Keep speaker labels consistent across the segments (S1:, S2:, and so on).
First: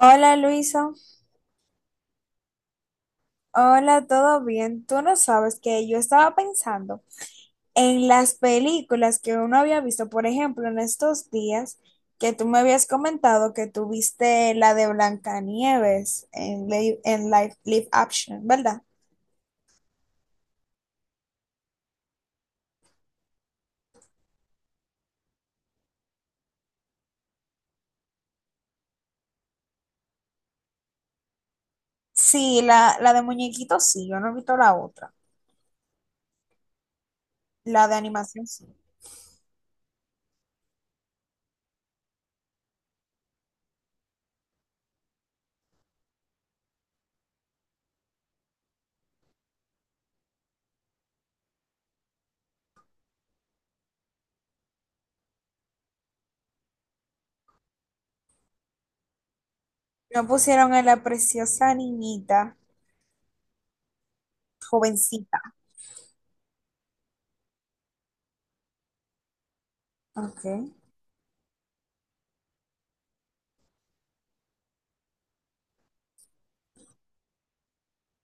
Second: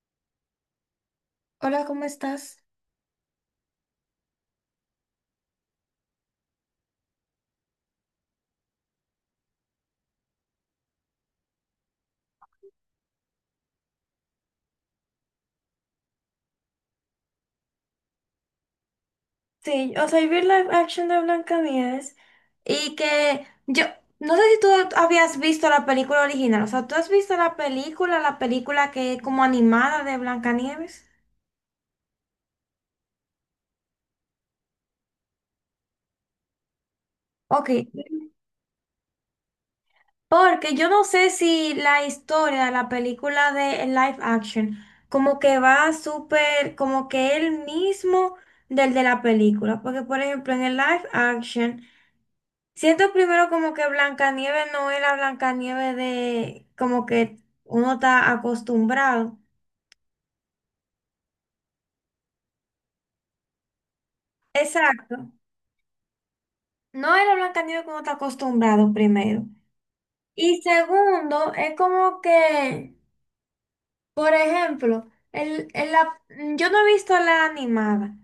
S1: Hola Luisa,
S2: Hola, ¿cómo estás?
S1: hola, ¿todo bien? Tú no sabes que yo estaba pensando en las películas que uno había visto, por ejemplo, en estos días que tú me habías comentado que tú viste la de Blancanieves en, en live action, ¿verdad?
S2: Sí, o sea, y vi live action de Blancanieves y que yo no sé si tú habías visto la película original, o sea, ¿tú has visto la película que es como animada de Blancanieves?
S1: Sí, la de muñequitos sí, yo no he visto la otra,
S2: Ok,
S1: la de animación sí.
S2: porque yo no sé si la historia de la película de live action como que va súper, como que el mismo del de la película, porque por ejemplo en el live action. Siento primero como que Blancanieves no es la Blancanieves de como que uno está acostumbrado.
S1: No pusieron a la preciosa niñita,
S2: Exacto.
S1: jovencita.
S2: No es la Blancanieves que uno está acostumbrado primero.
S1: Ok.
S2: Y segundo, es como que, por ejemplo, yo no he visto la animada,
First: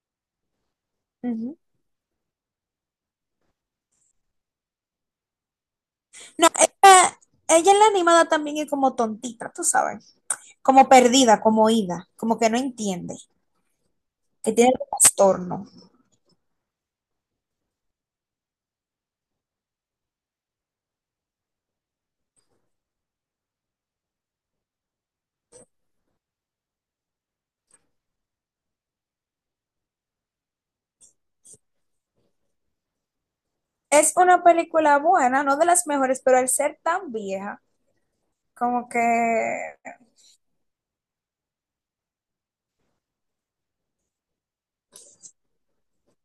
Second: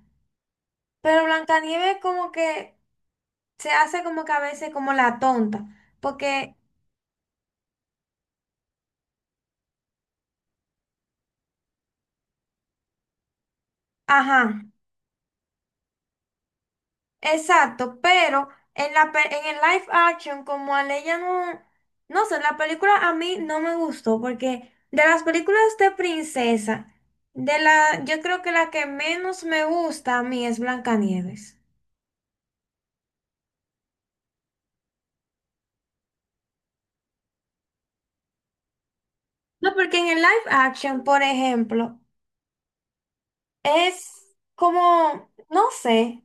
S2: pero
S1: Ujú.
S2: Blancanieves como que se hace como que a veces como la tonta,
S1: No,
S2: porque,
S1: ella en la animada también es como tontita, tú sabes, como perdida, como oída, como que no entiende, que
S2: ajá.
S1: tiene trastorno.
S2: Exacto, pero en el live action, como a ella no, no sé, la película a mí no me gustó, porque de las películas de princesa, yo creo que la que menos me gusta a mí es Blancanieves.
S1: Es una película buena, no de las mejores, pero al ser tan vieja, como que...
S2: No, porque en el live action, por ejemplo, es como, no sé.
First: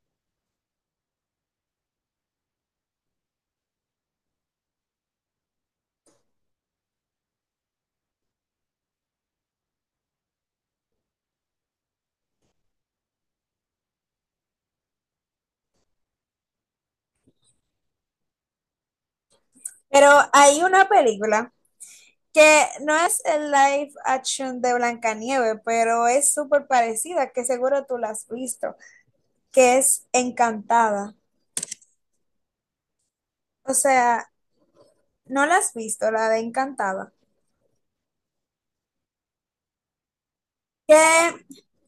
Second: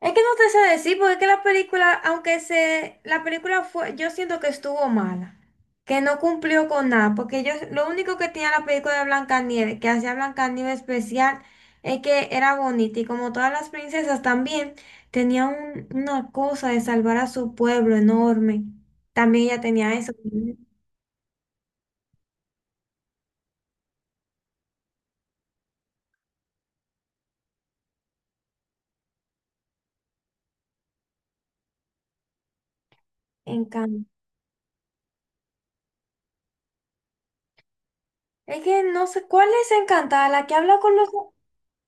S2: Es que no te sé decir, porque es que la película, la película fue, yo siento que estuvo mala, que no cumplió con nada, porque yo, lo único que tenía la película de Blancanieves, que hacía Blancanieves especial, es que era bonita, y como todas las princesas también, tenía una cosa de salvar a su pueblo enorme, también ella tenía
S1: Pero
S2: eso,
S1: hay una película que no es el live action de Blancanieves, pero es súper parecida, que seguro tú la has visto, que es Encantada. O
S2: encanto.
S1: sea, no la has visto, la de Encantada.
S2: Es que no sé, ¿cuál es Encantada? La que habla con
S1: Que
S2: los,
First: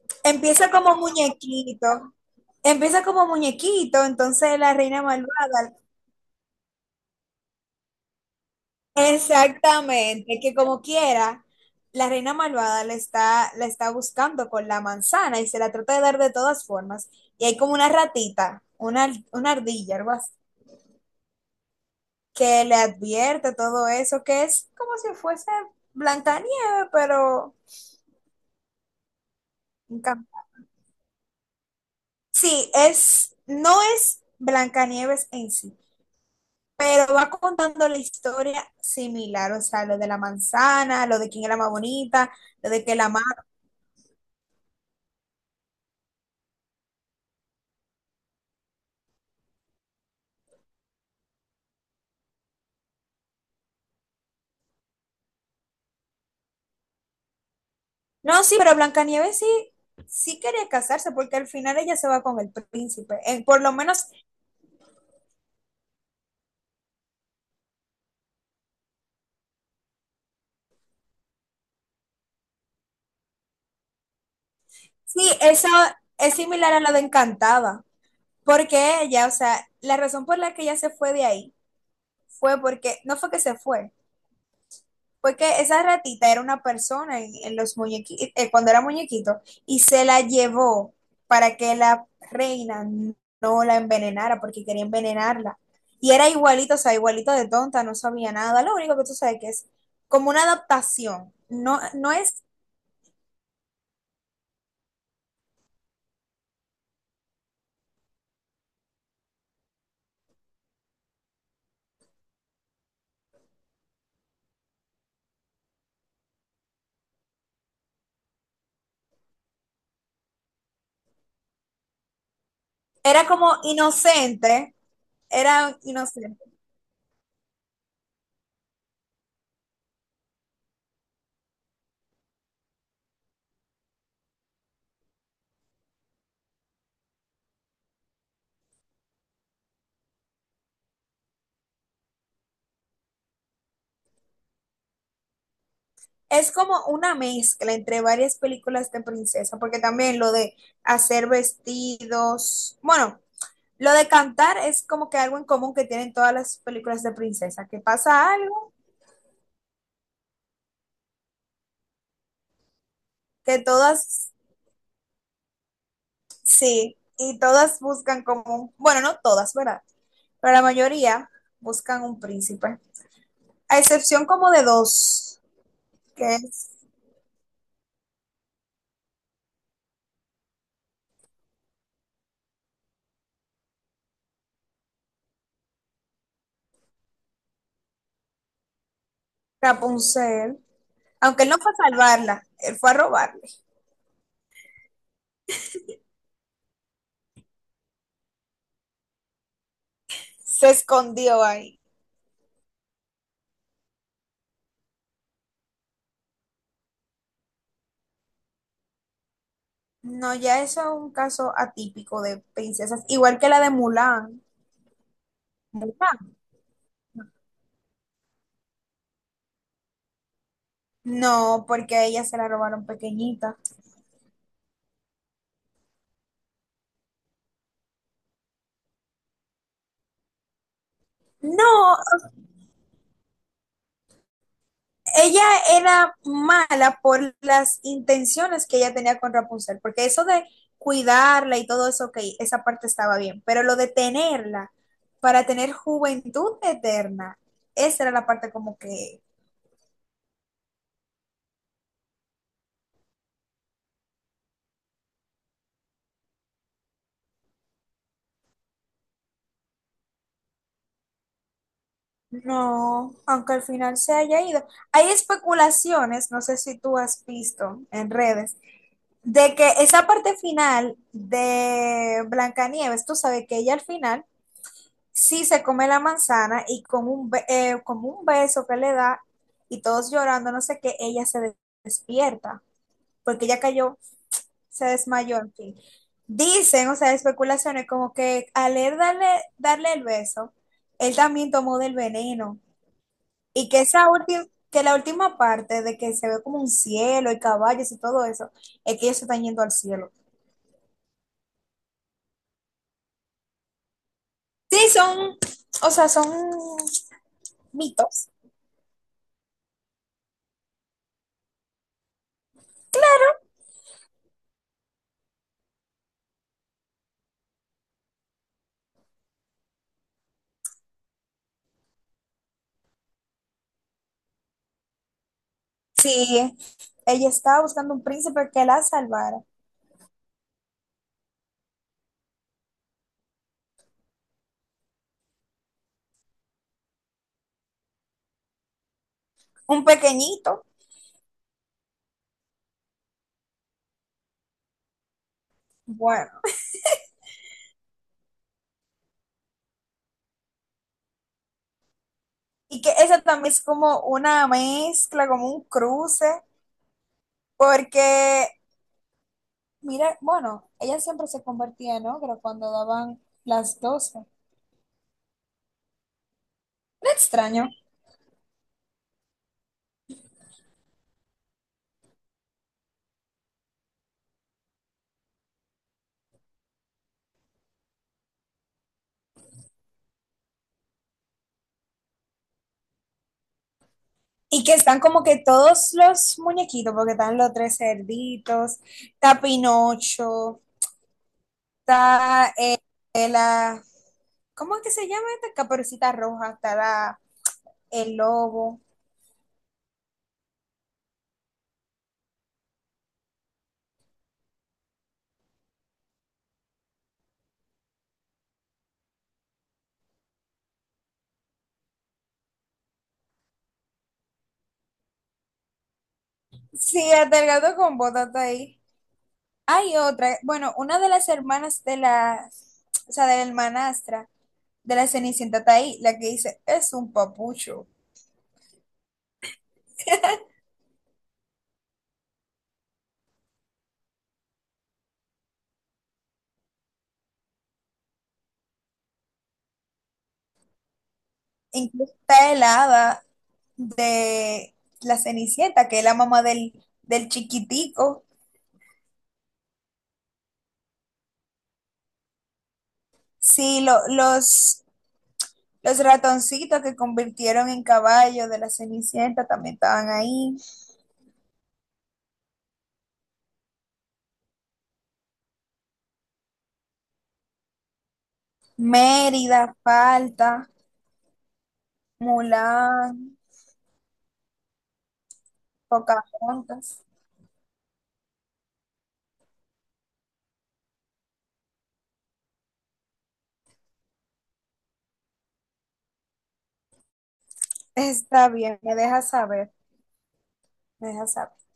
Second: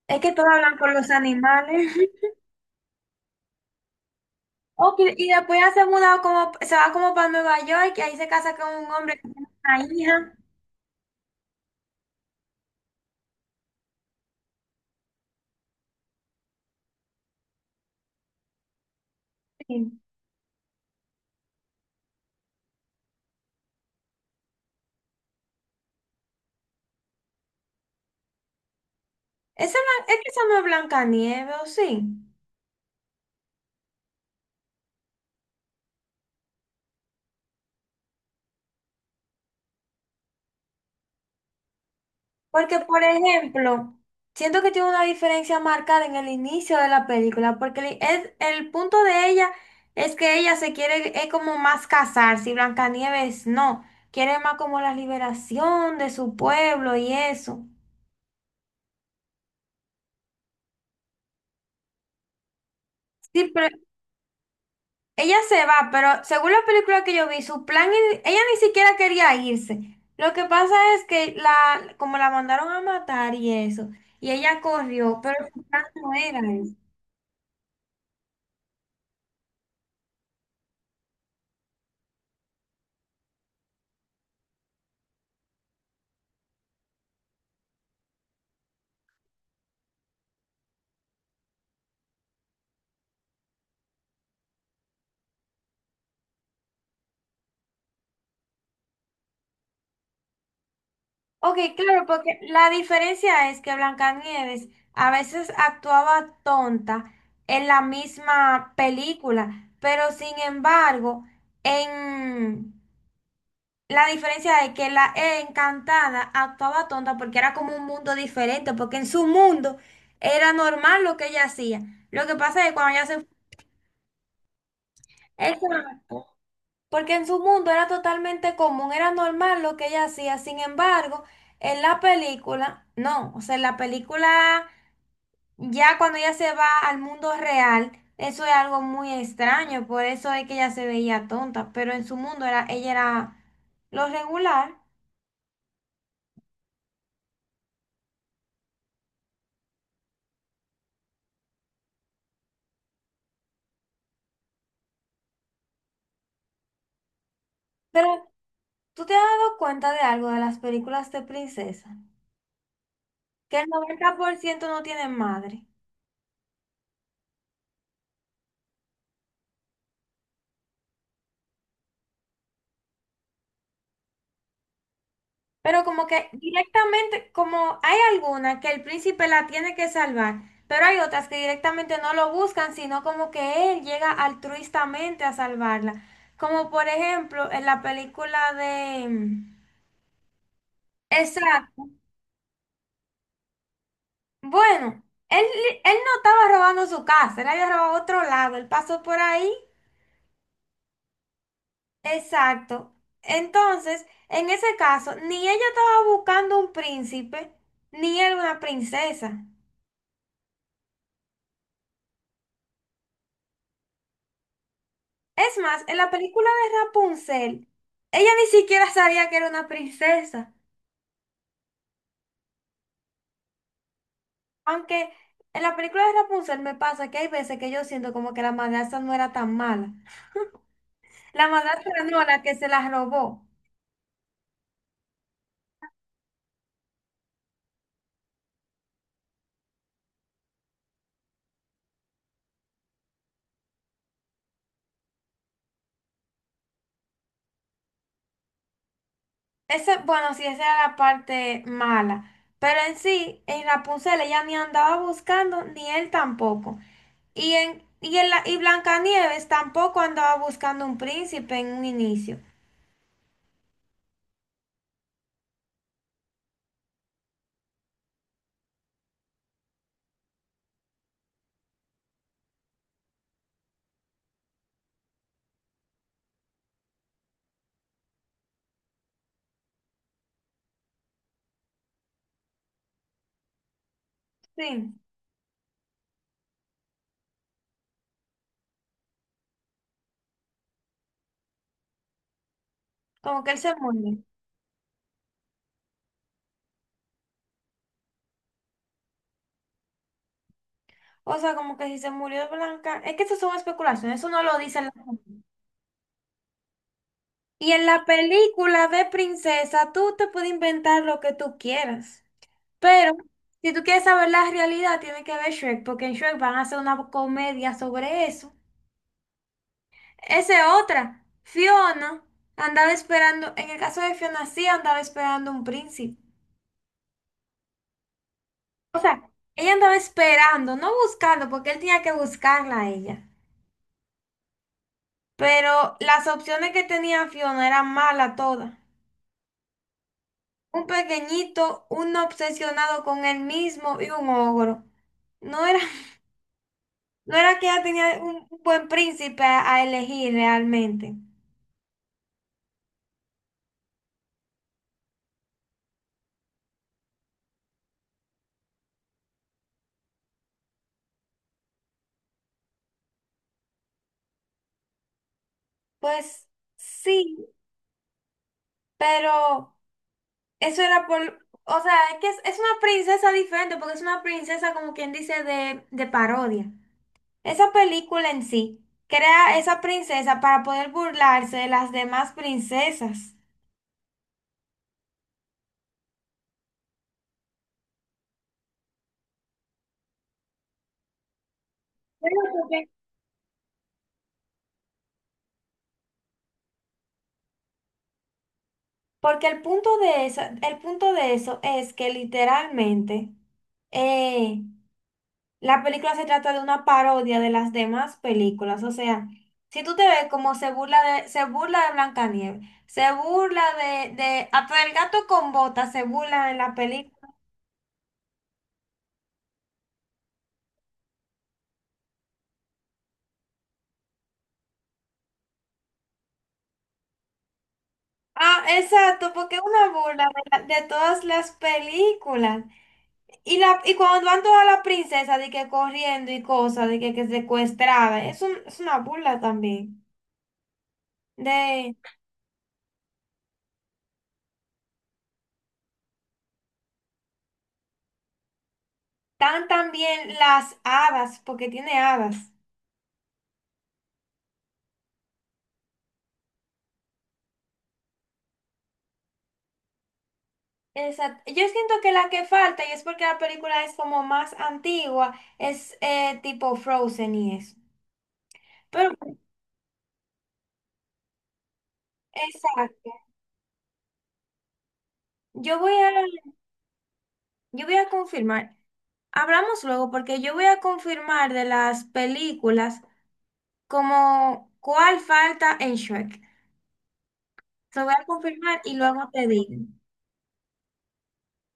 S2: es que todos
S1: empieza
S2: hablan con
S1: como
S2: los
S1: muñequito,
S2: animales.
S1: empieza como muñequito, entonces la
S2: Ok,
S1: reina
S2: y después ya
S1: malvada.
S2: se mudado como, se va como para Nueva York y ahí se casa con un hombre que tiene una hija.
S1: Exactamente, que como quiera, la reina malvada la está buscando con la manzana y se la trata de dar de todas formas. Y hay como una ratita, una ardilla,
S2: Sí.
S1: algo así, que le advierte todo eso, que es como si fuese Blancanieve, pero...
S2: Esa,
S1: en
S2: es
S1: cam-
S2: que esa no es Blancanieves, ¿o sí?
S1: Sí, no es Blancanieves en sí, pero va contando la historia similar, o sea, lo de la manzana, lo de quién era más bonita, lo
S2: Porque,
S1: de que
S2: por
S1: la...
S2: ejemplo, siento que tiene una diferencia marcada en el inicio de la película, porque el punto de ella es que ella se quiere, es como más casarse, y Blancanieves no, quiere más como la liberación de su pueblo y eso.
S1: No, sí, pero Blancanieves sí, sí quería casarse porque al final ella se va con el príncipe.
S2: Sí,
S1: Por lo
S2: pero
S1: menos,
S2: ella se va, pero según la película que yo vi, su plan, ella ni siquiera quería irse. Lo que pasa es que la, como la mandaron a matar y eso, y ella corrió,
S1: sí,
S2: pero su
S1: eso
S2: plan no
S1: es
S2: era
S1: similar
S2: eso.
S1: a lo de Encantada, porque ella, o sea, la razón por la que ella se fue de ahí fue porque, no fue que se fue. Porque esa ratita era una persona en los muñequitos, cuando era muñequito, y se la llevó para que la reina no la envenenara, porque quería envenenarla. Y era igualito, o sea, igualito de tonta, no sabía nada. Lo único que tú sabes que es como una adaptación.
S2: Ok,
S1: No,
S2: claro,
S1: no
S2: porque
S1: es,
S2: la diferencia es que Blancanieves a veces actuaba tonta en la misma película, pero sin embargo, en La diferencia es que la E encantada actuaba tonta porque era como un mundo diferente, porque en su mundo era normal lo que ella hacía. Lo que pasa es que cuando ella se...
S1: era como inocente, era
S2: Exacto.
S1: inocente.
S2: Porque en su mundo era totalmente común, era normal lo que ella hacía. Sin embargo, en la película, no. O sea, en la película, ya cuando ella se va al mundo real, eso es algo muy extraño. Por eso es que ella se veía tonta. Pero en su mundo era, ella era lo regular.
S1: Es como una mezcla entre varias películas de princesa, porque también lo de hacer vestidos, bueno. Lo de cantar es como que algo en común que tienen todas las películas de princesa, que
S2: Pero,
S1: pasa algo,
S2: ¿tú te has dado cuenta de algo de las películas de princesa?
S1: que
S2: Que el noventa
S1: todas,
S2: por ciento no tienen madre.
S1: sí, y todas buscan como, bueno, no todas, ¿verdad? Pero la mayoría buscan un príncipe, a excepción como de dos,
S2: Pero como que
S1: que es
S2: directamente, como hay alguna que el príncipe la tiene que salvar, pero hay otras que directamente no lo buscan, sino como que él llega altruistamente a salvarla. Como por ejemplo en la película de...
S1: Rapunzel, aunque él no fue
S2: Exacto.
S1: a salvarla, él fue a robarle,
S2: Bueno, él, él no estaba robando su casa, él había robado otro lado, él pasó por ahí.
S1: se escondió ahí.
S2: Exacto. Entonces, en ese caso, ni ella estaba buscando un príncipe, ni él una princesa.
S1: No, ya eso es un caso atípico de princesas, igual que la de Mulan.
S2: Es más, en la
S1: Mulan.
S2: película de Rapunzel, ella ni siquiera sabía que era una princesa.
S1: No, porque a ella se la robaron pequeñita.
S2: Aunque en la película de Rapunzel me pasa que hay veces que yo siento como que la madrastra no era tan mala. La
S1: No,
S2: madrastra no, la que se la robó.
S1: ella era mala por las intenciones que ella tenía con Rapunzel, porque eso de cuidarla y todo eso, ok, esa parte estaba bien, pero lo de tenerla para tener juventud eterna, esa era la parte como que
S2: Ese, bueno, sí, esa era la parte mala. Pero en sí, en Rapunzel ella ni andaba buscando, ni él tampoco. Y Blancanieves tampoco andaba buscando un príncipe en un inicio.
S1: no, aunque al final se haya ido. Hay especulaciones, no sé si tú has visto en redes, de que esa parte final de Blancanieves, tú sabes que ella al final sí se come la manzana y con como un beso que le da y todos llorando, no sé qué, despierta porque ella cayó, se
S2: Sí,
S1: desmayó, en fin. Dicen, o sea, especulaciones como que al él darle el beso, él también tomó del veneno
S2: como que él
S1: y
S2: se
S1: que esa
S2: murió.
S1: última, que la última parte de que se ve como un cielo y caballos y todo eso, es que ellos se están yendo al cielo.
S2: O sea, como que si se murió Blanca. Es que eso son especulaciones, eso no lo dicen
S1: Sí,
S2: las.
S1: son, o sea, son
S2: Y en la
S1: mitos.
S2: película de princesa, tú te puedes inventar lo que tú quieras. Pero si tú quieres saber la realidad, tienes que ver Shrek, porque en Shrek van a hacer una comedia sobre eso. Esa es otra. Fiona andaba esperando, en el caso de Fiona sí andaba esperando un príncipe.
S1: Sí, ella estaba buscando un príncipe que la
S2: O sea,
S1: salvara.
S2: ella andaba esperando, no buscando, porque él tenía que buscarla a ella. Pero las opciones que tenía Fiona eran malas todas.
S1: Un pequeñito,
S2: Un pequeñito, un obsesionado con él mismo y un ogro. No era
S1: bueno.
S2: No era que ella tenía un buen príncipe a elegir realmente.
S1: Y que esa también es como una mezcla, como un cruce, porque, mira, bueno, ella siempre se convertía en ogro cuando daban las 12. No
S2: Pues sí,
S1: extraño.
S2: pero eso era por, o sea, es que es una princesa diferente porque es una princesa como quien dice de parodia. Esa película en sí crea esa princesa para poder burlarse de las demás princesas.
S1: Y que están como que todos los muñequitos, porque están los tres cerditos, está Pinocho, está eh, eh, la, ¿cómo es que se llama esta? Caperucita Roja, está el lobo.
S2: Porque el punto de eso, el punto de eso es que literalmente eh, La película se trata de una parodia de las demás películas. O sea, si tú te ves como se burla de Blancanieves, se burla de hasta del gato con botas se burla en la
S1: Sí,
S2: película.
S1: hasta el gato con botas está ahí. Hay otra, bueno, una de las hermanas de la, o sea, de la hermanastra de la Cenicienta está ahí, la que dice, es un papucho.
S2: Ah, exacto, porque es una burla de de todas las películas. Y cuando van todas las princesas de que corriendo y cosas, que secuestrada, es una burla también. De,
S1: Incluso está el hada de la Cenicienta, que es la mamá del, del chiquitico.
S2: tan también las hadas, porque tiene hadas.
S1: Sí, los ratoncitos que convirtieron en caballo de la Cenicienta también estaban ahí.
S2: Exacto. Yo siento que la que falta, y es porque la película es como más antigua, es tipo Frozen y eso. Pero, bueno,
S1: Mérida, falta,
S2: exacto.
S1: Mulán,
S2: Yo voy a,
S1: Pocahontas.
S2: yo voy a confirmar. Hablamos luego porque yo voy a confirmar de las películas como cuál falta en Shrek. Lo voy a
S1: Está bien,
S2: confirmar
S1: me
S2: y luego
S1: dejas
S2: te
S1: saber,
S2: digo.
S1: me dejas saber.